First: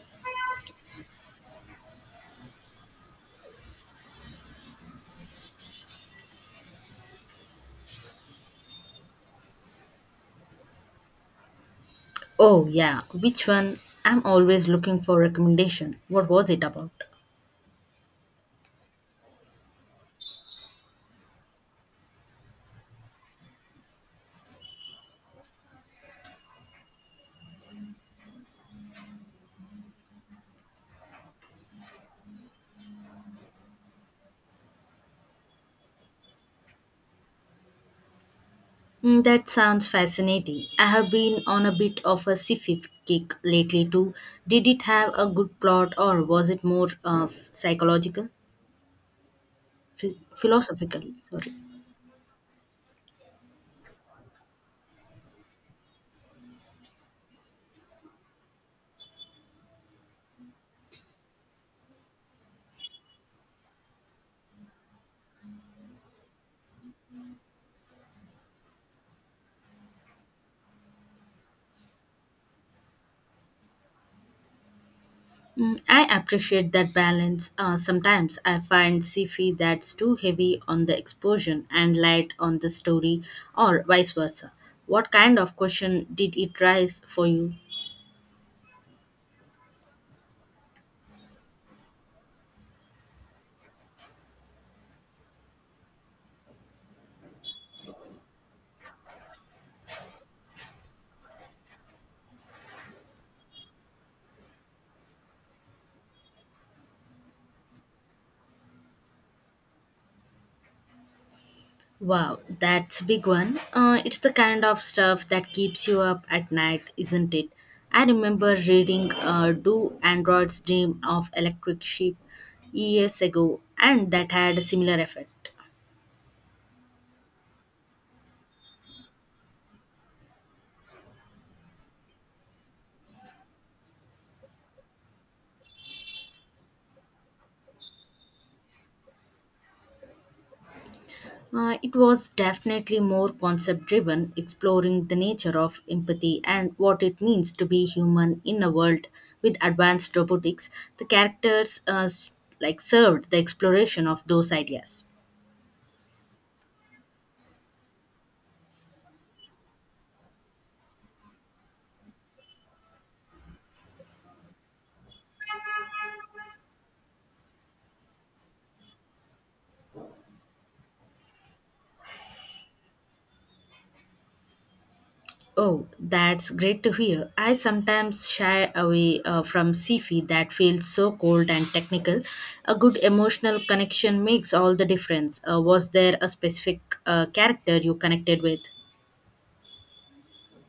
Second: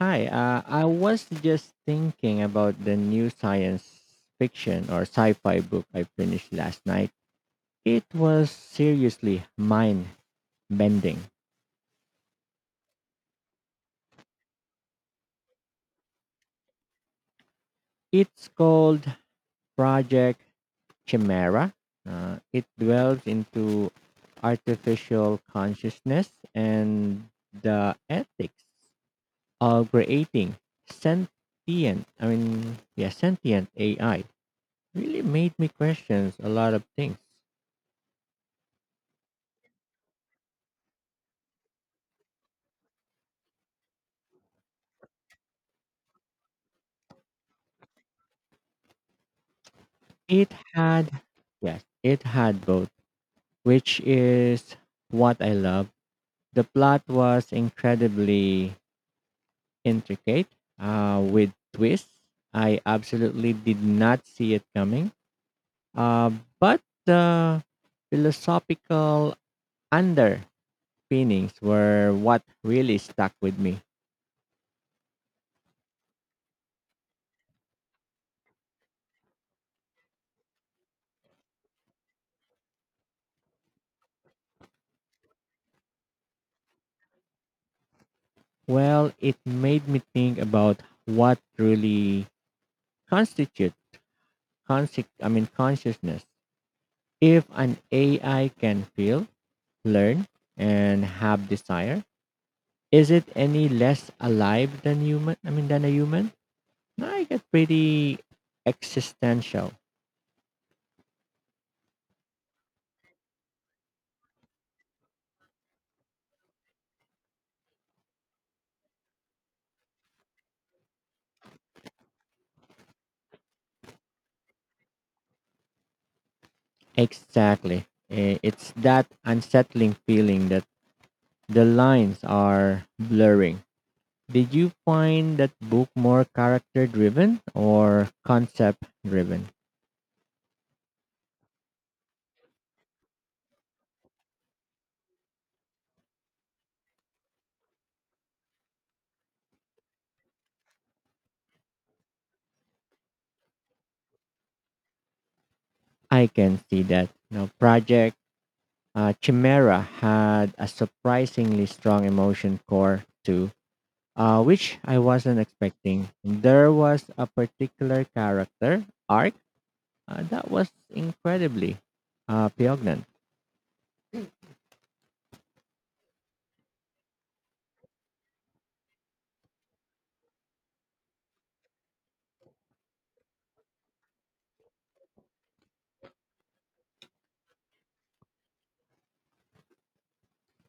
I was just thinking about the new science fiction or sci fi book I finished last night. It was seriously mind bending. Oh, yeah. Which one? I'm always looking for recommendation. What was it about? It's called Project Chimera. It dwells into artificial consciousness and the ethics of creating sentient, I mean, yeah, sentient AI. Really made me question a lot of things. Mm, that sounds fascinating. I have been on a bit of a sci-fi kick lately too. Did it have a good plot or was it more psychological? It Philosophical, had, sorry. yes, it had both, which is what I love. The plot was incredibly intricate with twists. I absolutely did not see it coming. Uh, but the philosophical underpinnings were what really stuck with me. Mm, I appreciate that balance. Sometimes I find sci-fi that's too heavy on the explosion and light on the story or vice versa. What kind of question did it raise for you? Well, it made me think about what truly constitutes, conse- I mean, consciousness. If an AI can feel, learn and have desire, is it any less alive than human I mean than a human? No, I get pretty existential. Wow, that's a big one. It's the kind of stuff that keeps you up at night, isn't it? I remember reading Do Androids Dream of Electric Sheep years ago, and that had a similar effect. Exactly. It's that unsettling feeling that the lines are blurring. Did you find that book more character driven or concept driven? It was definitely more concept driven, exploring the nature of empathy and what it means to be human in a world with advanced robotics. The characters like served the exploration of those ideas. I can see that now. Project Chimera had a surprisingly strong emotion core too, which I wasn't expecting. There was a particular character arc that was incredibly poignant. Oh, that's great to hear. I sometimes shy away from sci-fi that feels so cold and technical. A good emotional connection makes all the difference. Was there a specific character you connected with?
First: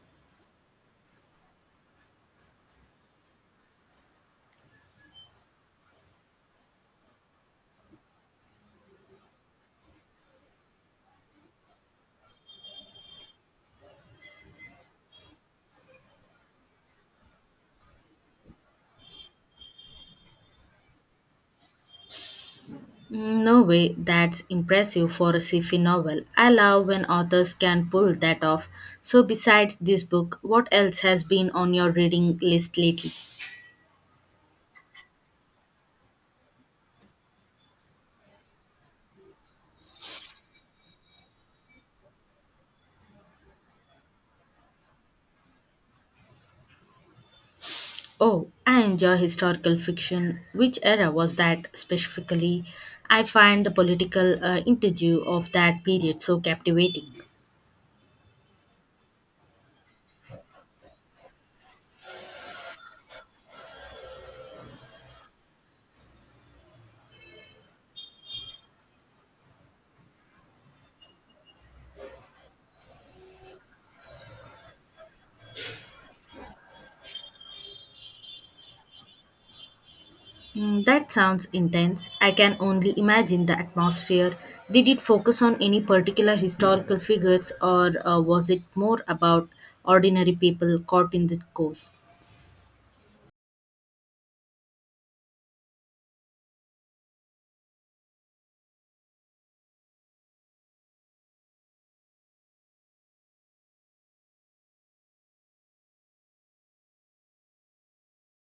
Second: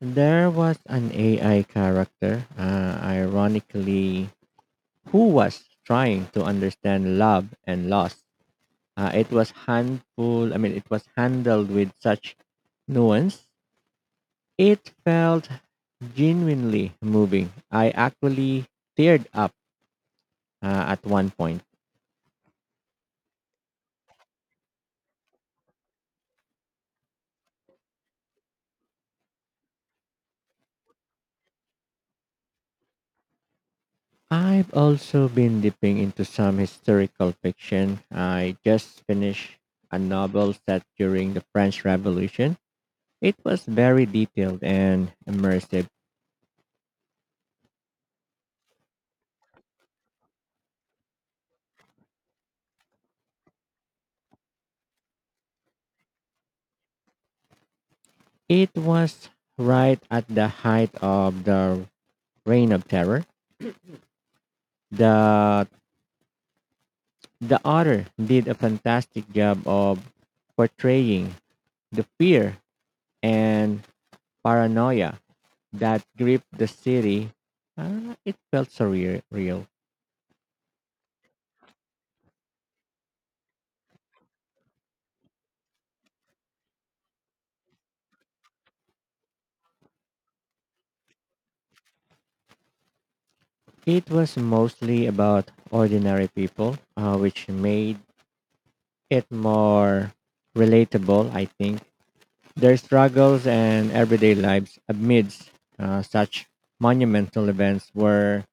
There was an AI character, ironically, who was trying to understand love and loss. It was handful. I mean, It was handled with such nuance. It felt genuinely moving. I actually teared up at one point. Mm, no way, that's impressive for a sci-fi novel. I love when authors can pull that off. So besides this book, what else has been on your reading list lately? I've also been dipping into some historical fiction. I just finished a novel set during the French Revolution. It was very detailed and immersive. Oh, I enjoy historical fiction. Which era was that specifically? I find the political interview of that period so captivating. It was right at the height of the Reign of Terror. The the author did a fantastic job of portraying the fear and paranoia that gripped the city. It felt surreal. Real. Real. Mm, that sounds intense. I can only imagine the atmosphere. Did it focus on any particular historical figures, or was it more about ordinary people caught in the course? It was mostly about ordinary people, which made it more relatable, I think. Their struggles and everyday lives amidst such monumental events were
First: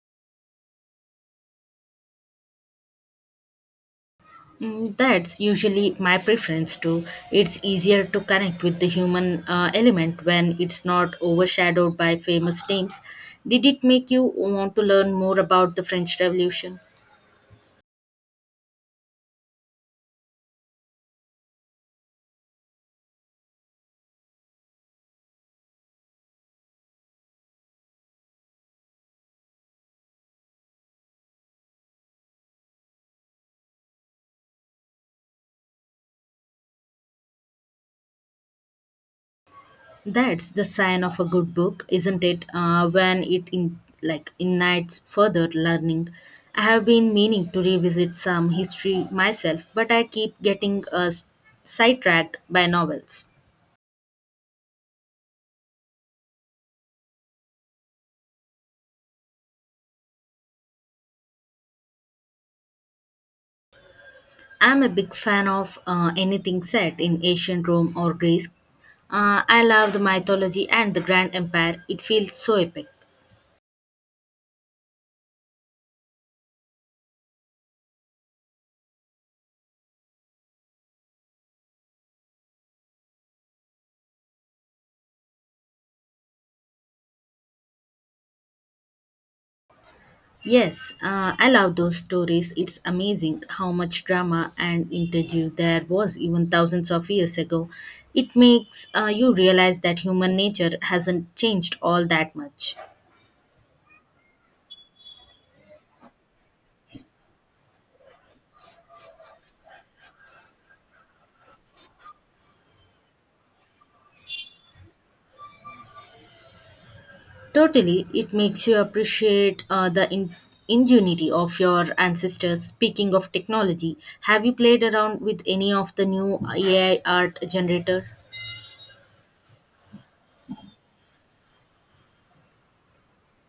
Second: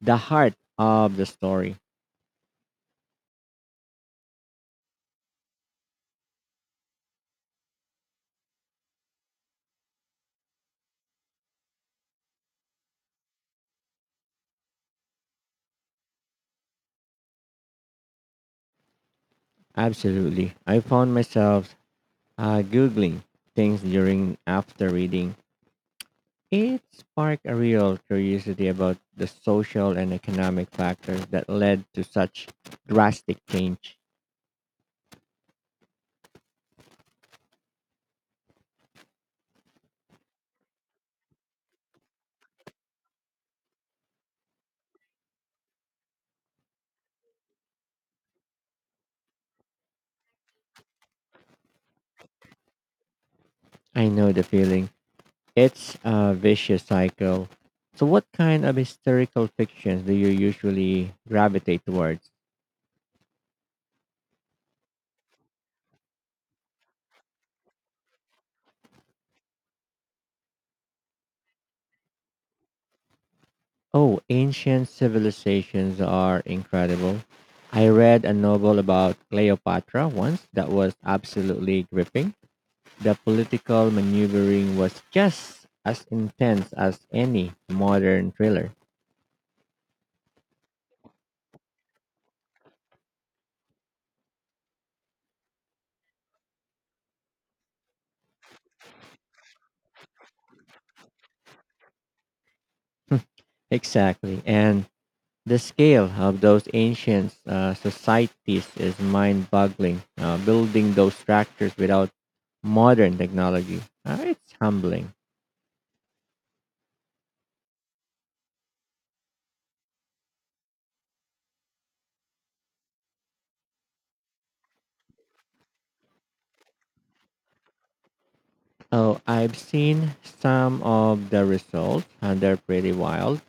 the heart of the story. Mm, that's usually my preference too. It's easier to connect with the human element when it's not overshadowed by famous names. Did it make you want to learn more about the French Revolution? Absolutely. I found myself Googling things during after reading. It sparked a real curiosity about the social and economic factors that led to such drastic change. That's the sign of a good book, isn't it? When it like ignites further learning. I have been meaning to revisit some history myself, but I keep getting sidetracked by novels. I know the feeling. It's a vicious cycle. So, what kind of historical fictions do you usually gravitate towards? I'm a big fan of anything set in ancient Rome or Greece. I love the mythology and the grand empire. It feels so epic. Oh, ancient civilizations are incredible. I read a novel about Cleopatra once that was absolutely gripping. The political maneuvering was just as intense as any modern thriller. Yes, I love those stories. It's amazing how much drama and intrigue there was even thousands of years ago. It makes you realize that human nature hasn't changed all that much. Exactly. And the scale of those ancient societies is mind boggling. Building those structures without modern technology, it's humbling. Totally, it makes you appreciate the ingenuity of your ancestors. Speaking of technology, have you played around with any of the new AI art generator? Oh, I've seen some of the results, and they're pretty wild.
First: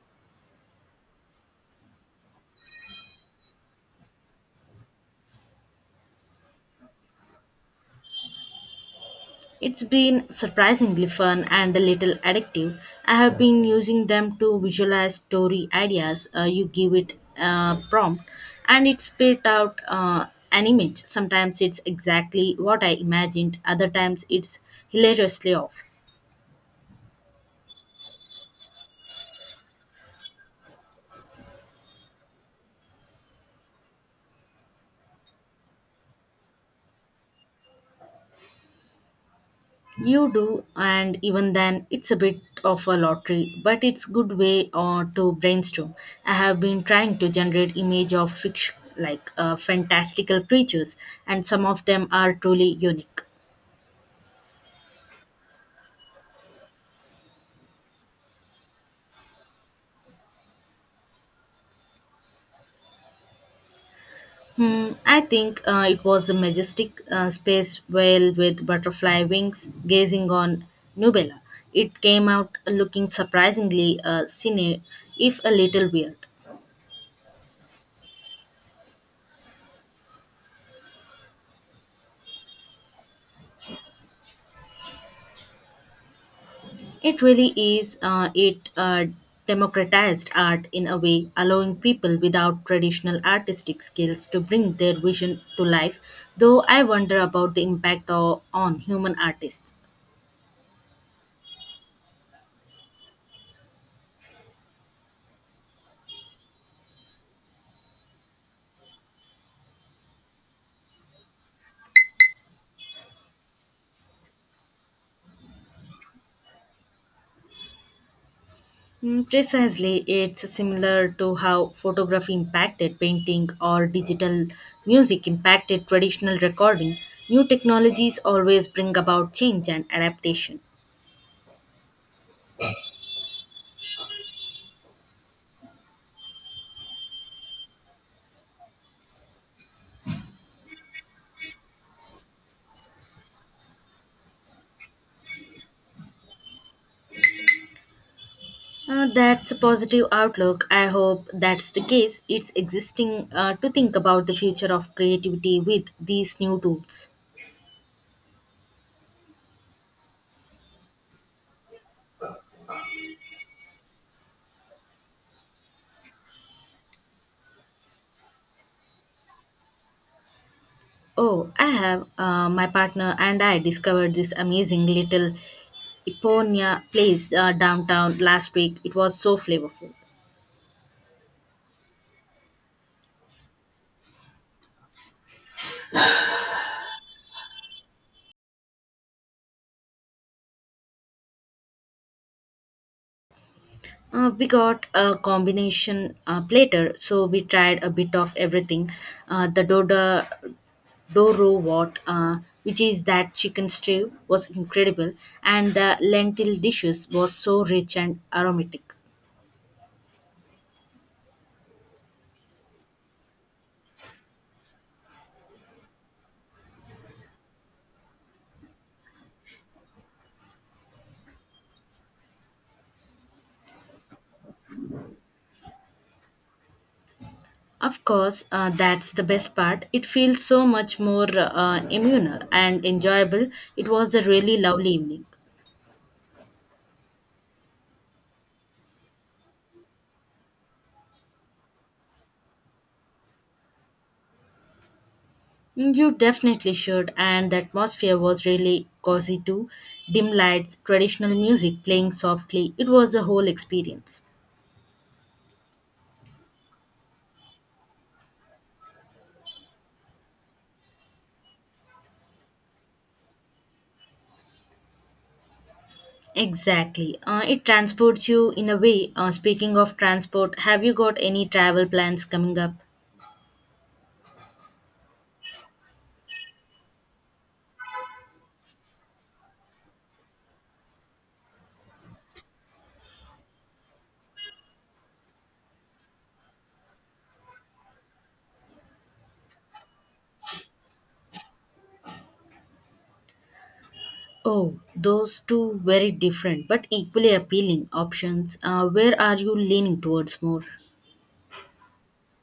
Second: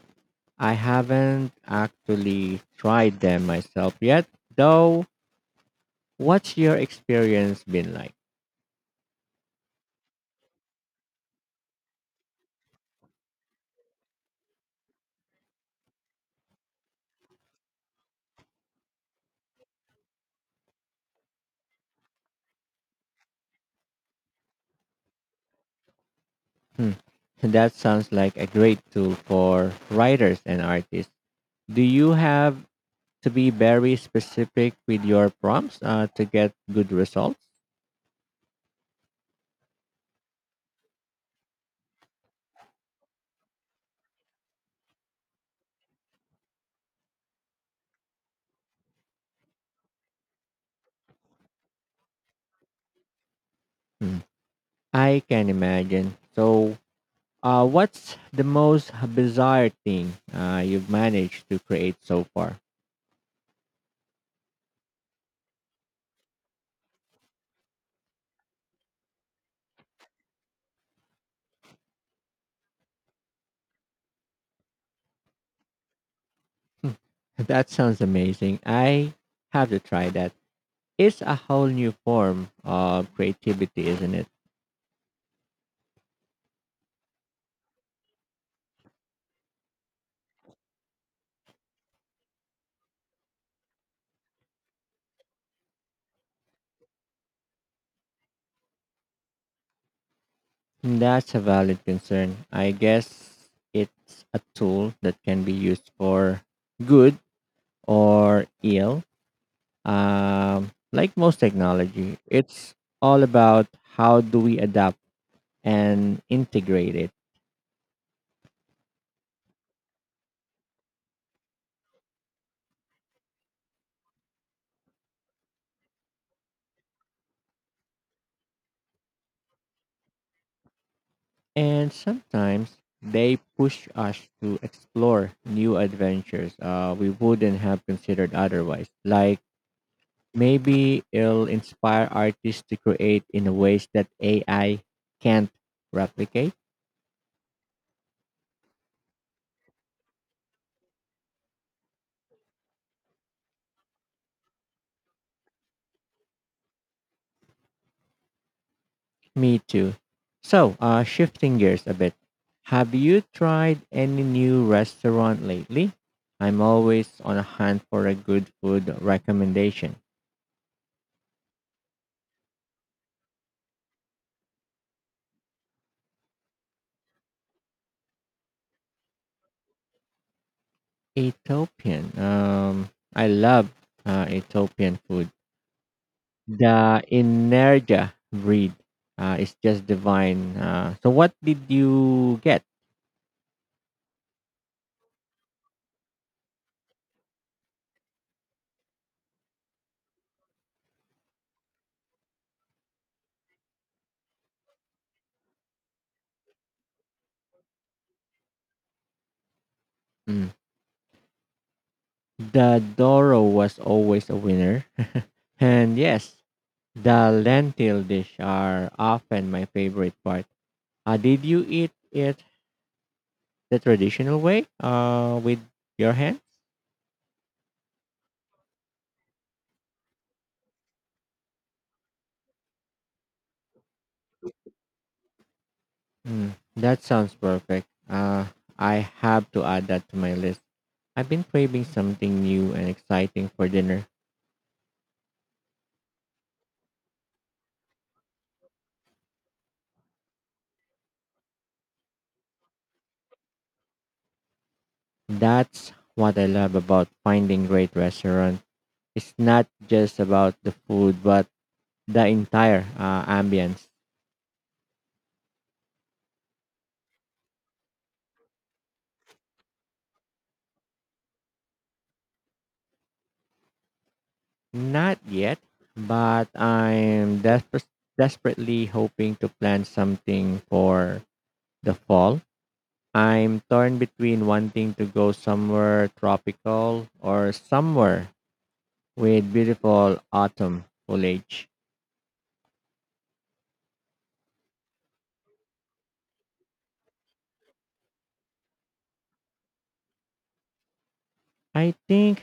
I haven't actually tried them myself yet, though. What's your experience been like? It's been surprisingly fun and a little addictive. I have been using them to visualize story ideas. You give it a prompt and it spit out an image. Sometimes it's exactly what I imagined, other times it's hilariously off. Hmm. That sounds like a great tool for writers and artists. Do you have to be very specific with your prompts to get good results. You do, and even then, it's a bit of a lottery, but it's good way to brainstorm. I have been trying to generate image of fiction, like fantastical creatures, and some of them are truly unique. Mm. I can imagine. So, what's the most bizarre thing you've managed to create so far? Hmm, I think it was a majestic space whale with butterfly wings gazing on Nubella. It came out looking surprisingly cine, if a little weird. That sounds amazing. I have to try that. It's a whole new form of creativity, isn't it? It really is. It democratized art in a way, allowing people without traditional artistic skills to bring their vision to life. Though I wonder about the impact on human artists. That's a valid concern. I guess it's a tool that can be used for good or ill, like most technology, it's all about how do we adapt and integrate it. Mm, precisely, it's similar to how photography impacted painting or digital music impacted traditional recording. New technologies always bring about change and adaptation. And sometimes they push us to explore new adventures we wouldn't have considered otherwise. Like maybe it'll inspire artists to create in ways that AI can't replicate. That's a positive outlook. I hope that's the case. It's existing to think about the future of creativity with these new tools. Me too. So, shifting gears a bit, have you tried any new restaurant lately? I'm always on a hunt for a good food recommendation. Oh, I have my partner and I discovered this amazing little Iponia place downtown last week. It was so flavorful. Ethiopian. I love Ethiopian food. The Inerja breed is just divine. So, what did you get? We got a combination platter, so we tried a bit of everything. The doda Doro what, which is that chicken stew, was incredible, and the lentil dishes was so rich and aromatic. Mm. The Doro was always a winner. And yes, the lentil dish are often my favorite part. Did you eat it the traditional way, with your hand? Of course, that's the best part. It feels so much more immuner and enjoyable. It was a really lovely evening. Mm, that sounds perfect. I have to add that to my list. I've been craving something new and exciting for dinner. Mm, you definitely should, and the atmosphere was really cozy too. Dim lights, traditional music playing softly. It was a whole experience. That's what I love about finding great restaurants. It's not just about the food, but the entire ambience. Exactly. It transports you in a way. Speaking of transport, have you got any travel plans coming up? Not yet, but I'm desperately hoping to plan something for the fall. I'm torn between wanting to go somewhere tropical or somewhere with beautiful autumn foliage. Oh, those two very different but equally appealing options. Where are you leaning towards more? I think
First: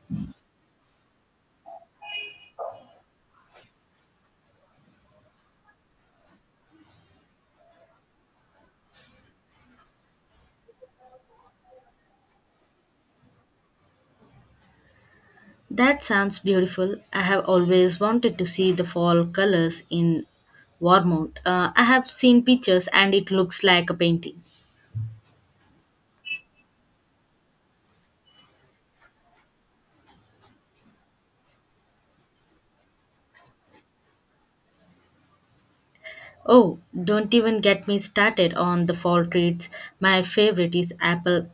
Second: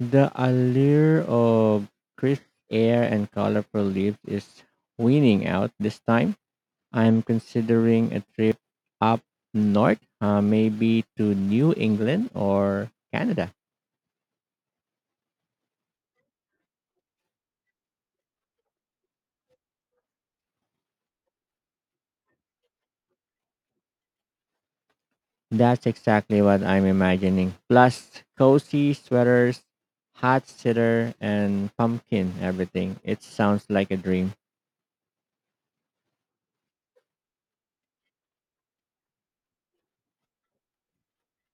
the allure of crisp air and colorful leaves is winning out this time. I'm considering a trip up north, maybe to New England or Canada. That sounds beautiful. I have always wanted to see the fall colors in Warmount. I have seen pictures and it looks like a painting. That's exactly what I'm imagining. Plus, cozy sweaters, hot cider, and pumpkin everything. It sounds like a dream. Oh, don't even get me started on the fall treats. My favorite is apple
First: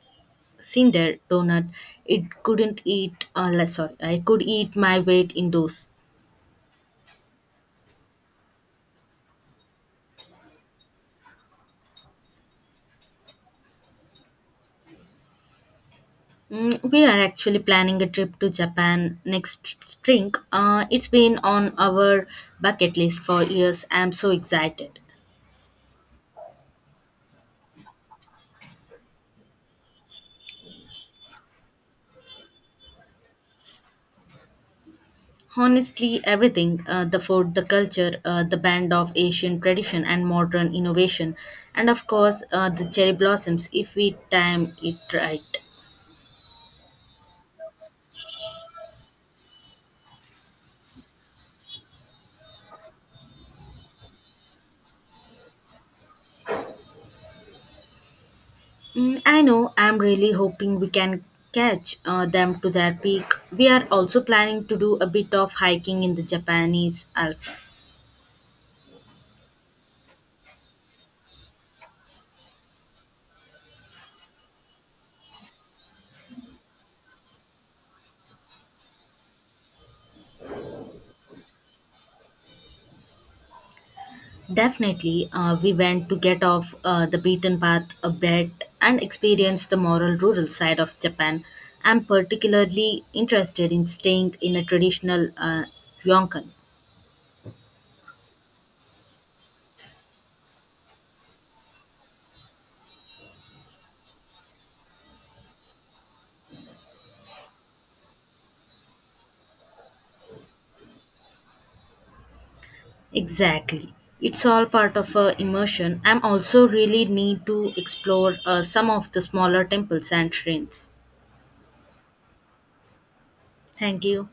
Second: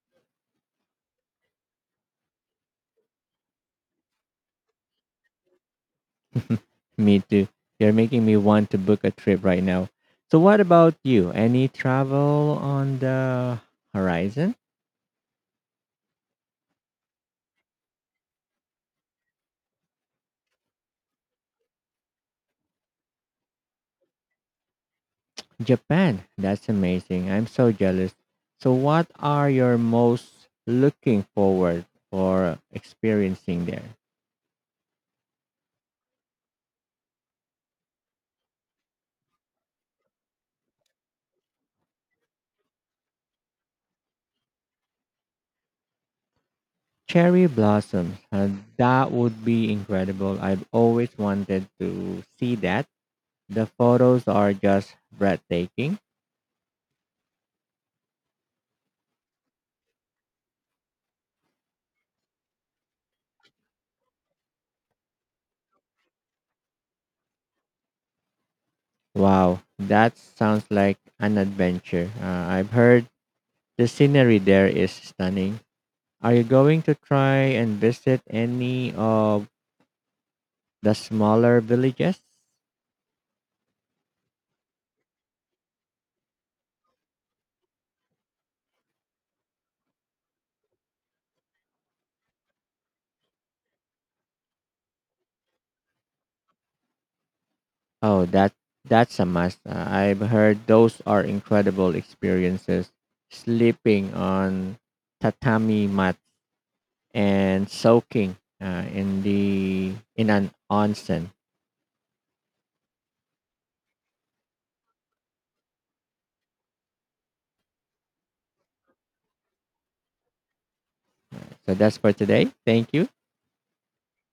cinder donut it couldn't eat sorry I could eat my weight in those. Me too. You're making me want to book a trip right now. So, what about you? Any travel on the horizon? Mm, we are actually planning a trip to Japan next spring, it's been on our bucket list for years, I'm so excited. Japan. That's amazing. I'm so jealous. So what are your most looking forward for experiencing there? Honestly everything, the food, the culture, the blend of Asian tradition and modern innovation, and of course, the cherry blossoms if we time it right. Cherry blossoms. That would be incredible. I've always wanted to see that. The photos are just breathtaking. Mm, I know. I'm really hoping we can catch them to their peak. We are also planning to do a bit of hiking in the Japanese Alps. Wow, that sounds like an adventure. I've heard the scenery there is stunning. Are you going to try and visit any of the smaller villages? Definitely, we went to get off the beaten path a bit and experience the moral rural side of Japan. I'm particularly interested in staying in a traditional ryokan. Oh, that's a must. I've heard those are incredible experiences. Sleeping on tatami mat and soaking in the in an onsen. Exactly. It's all part of a immersion. I'm also really need to explore some of the smaller temples and shrines. So that's for today. Thank you. Thank you.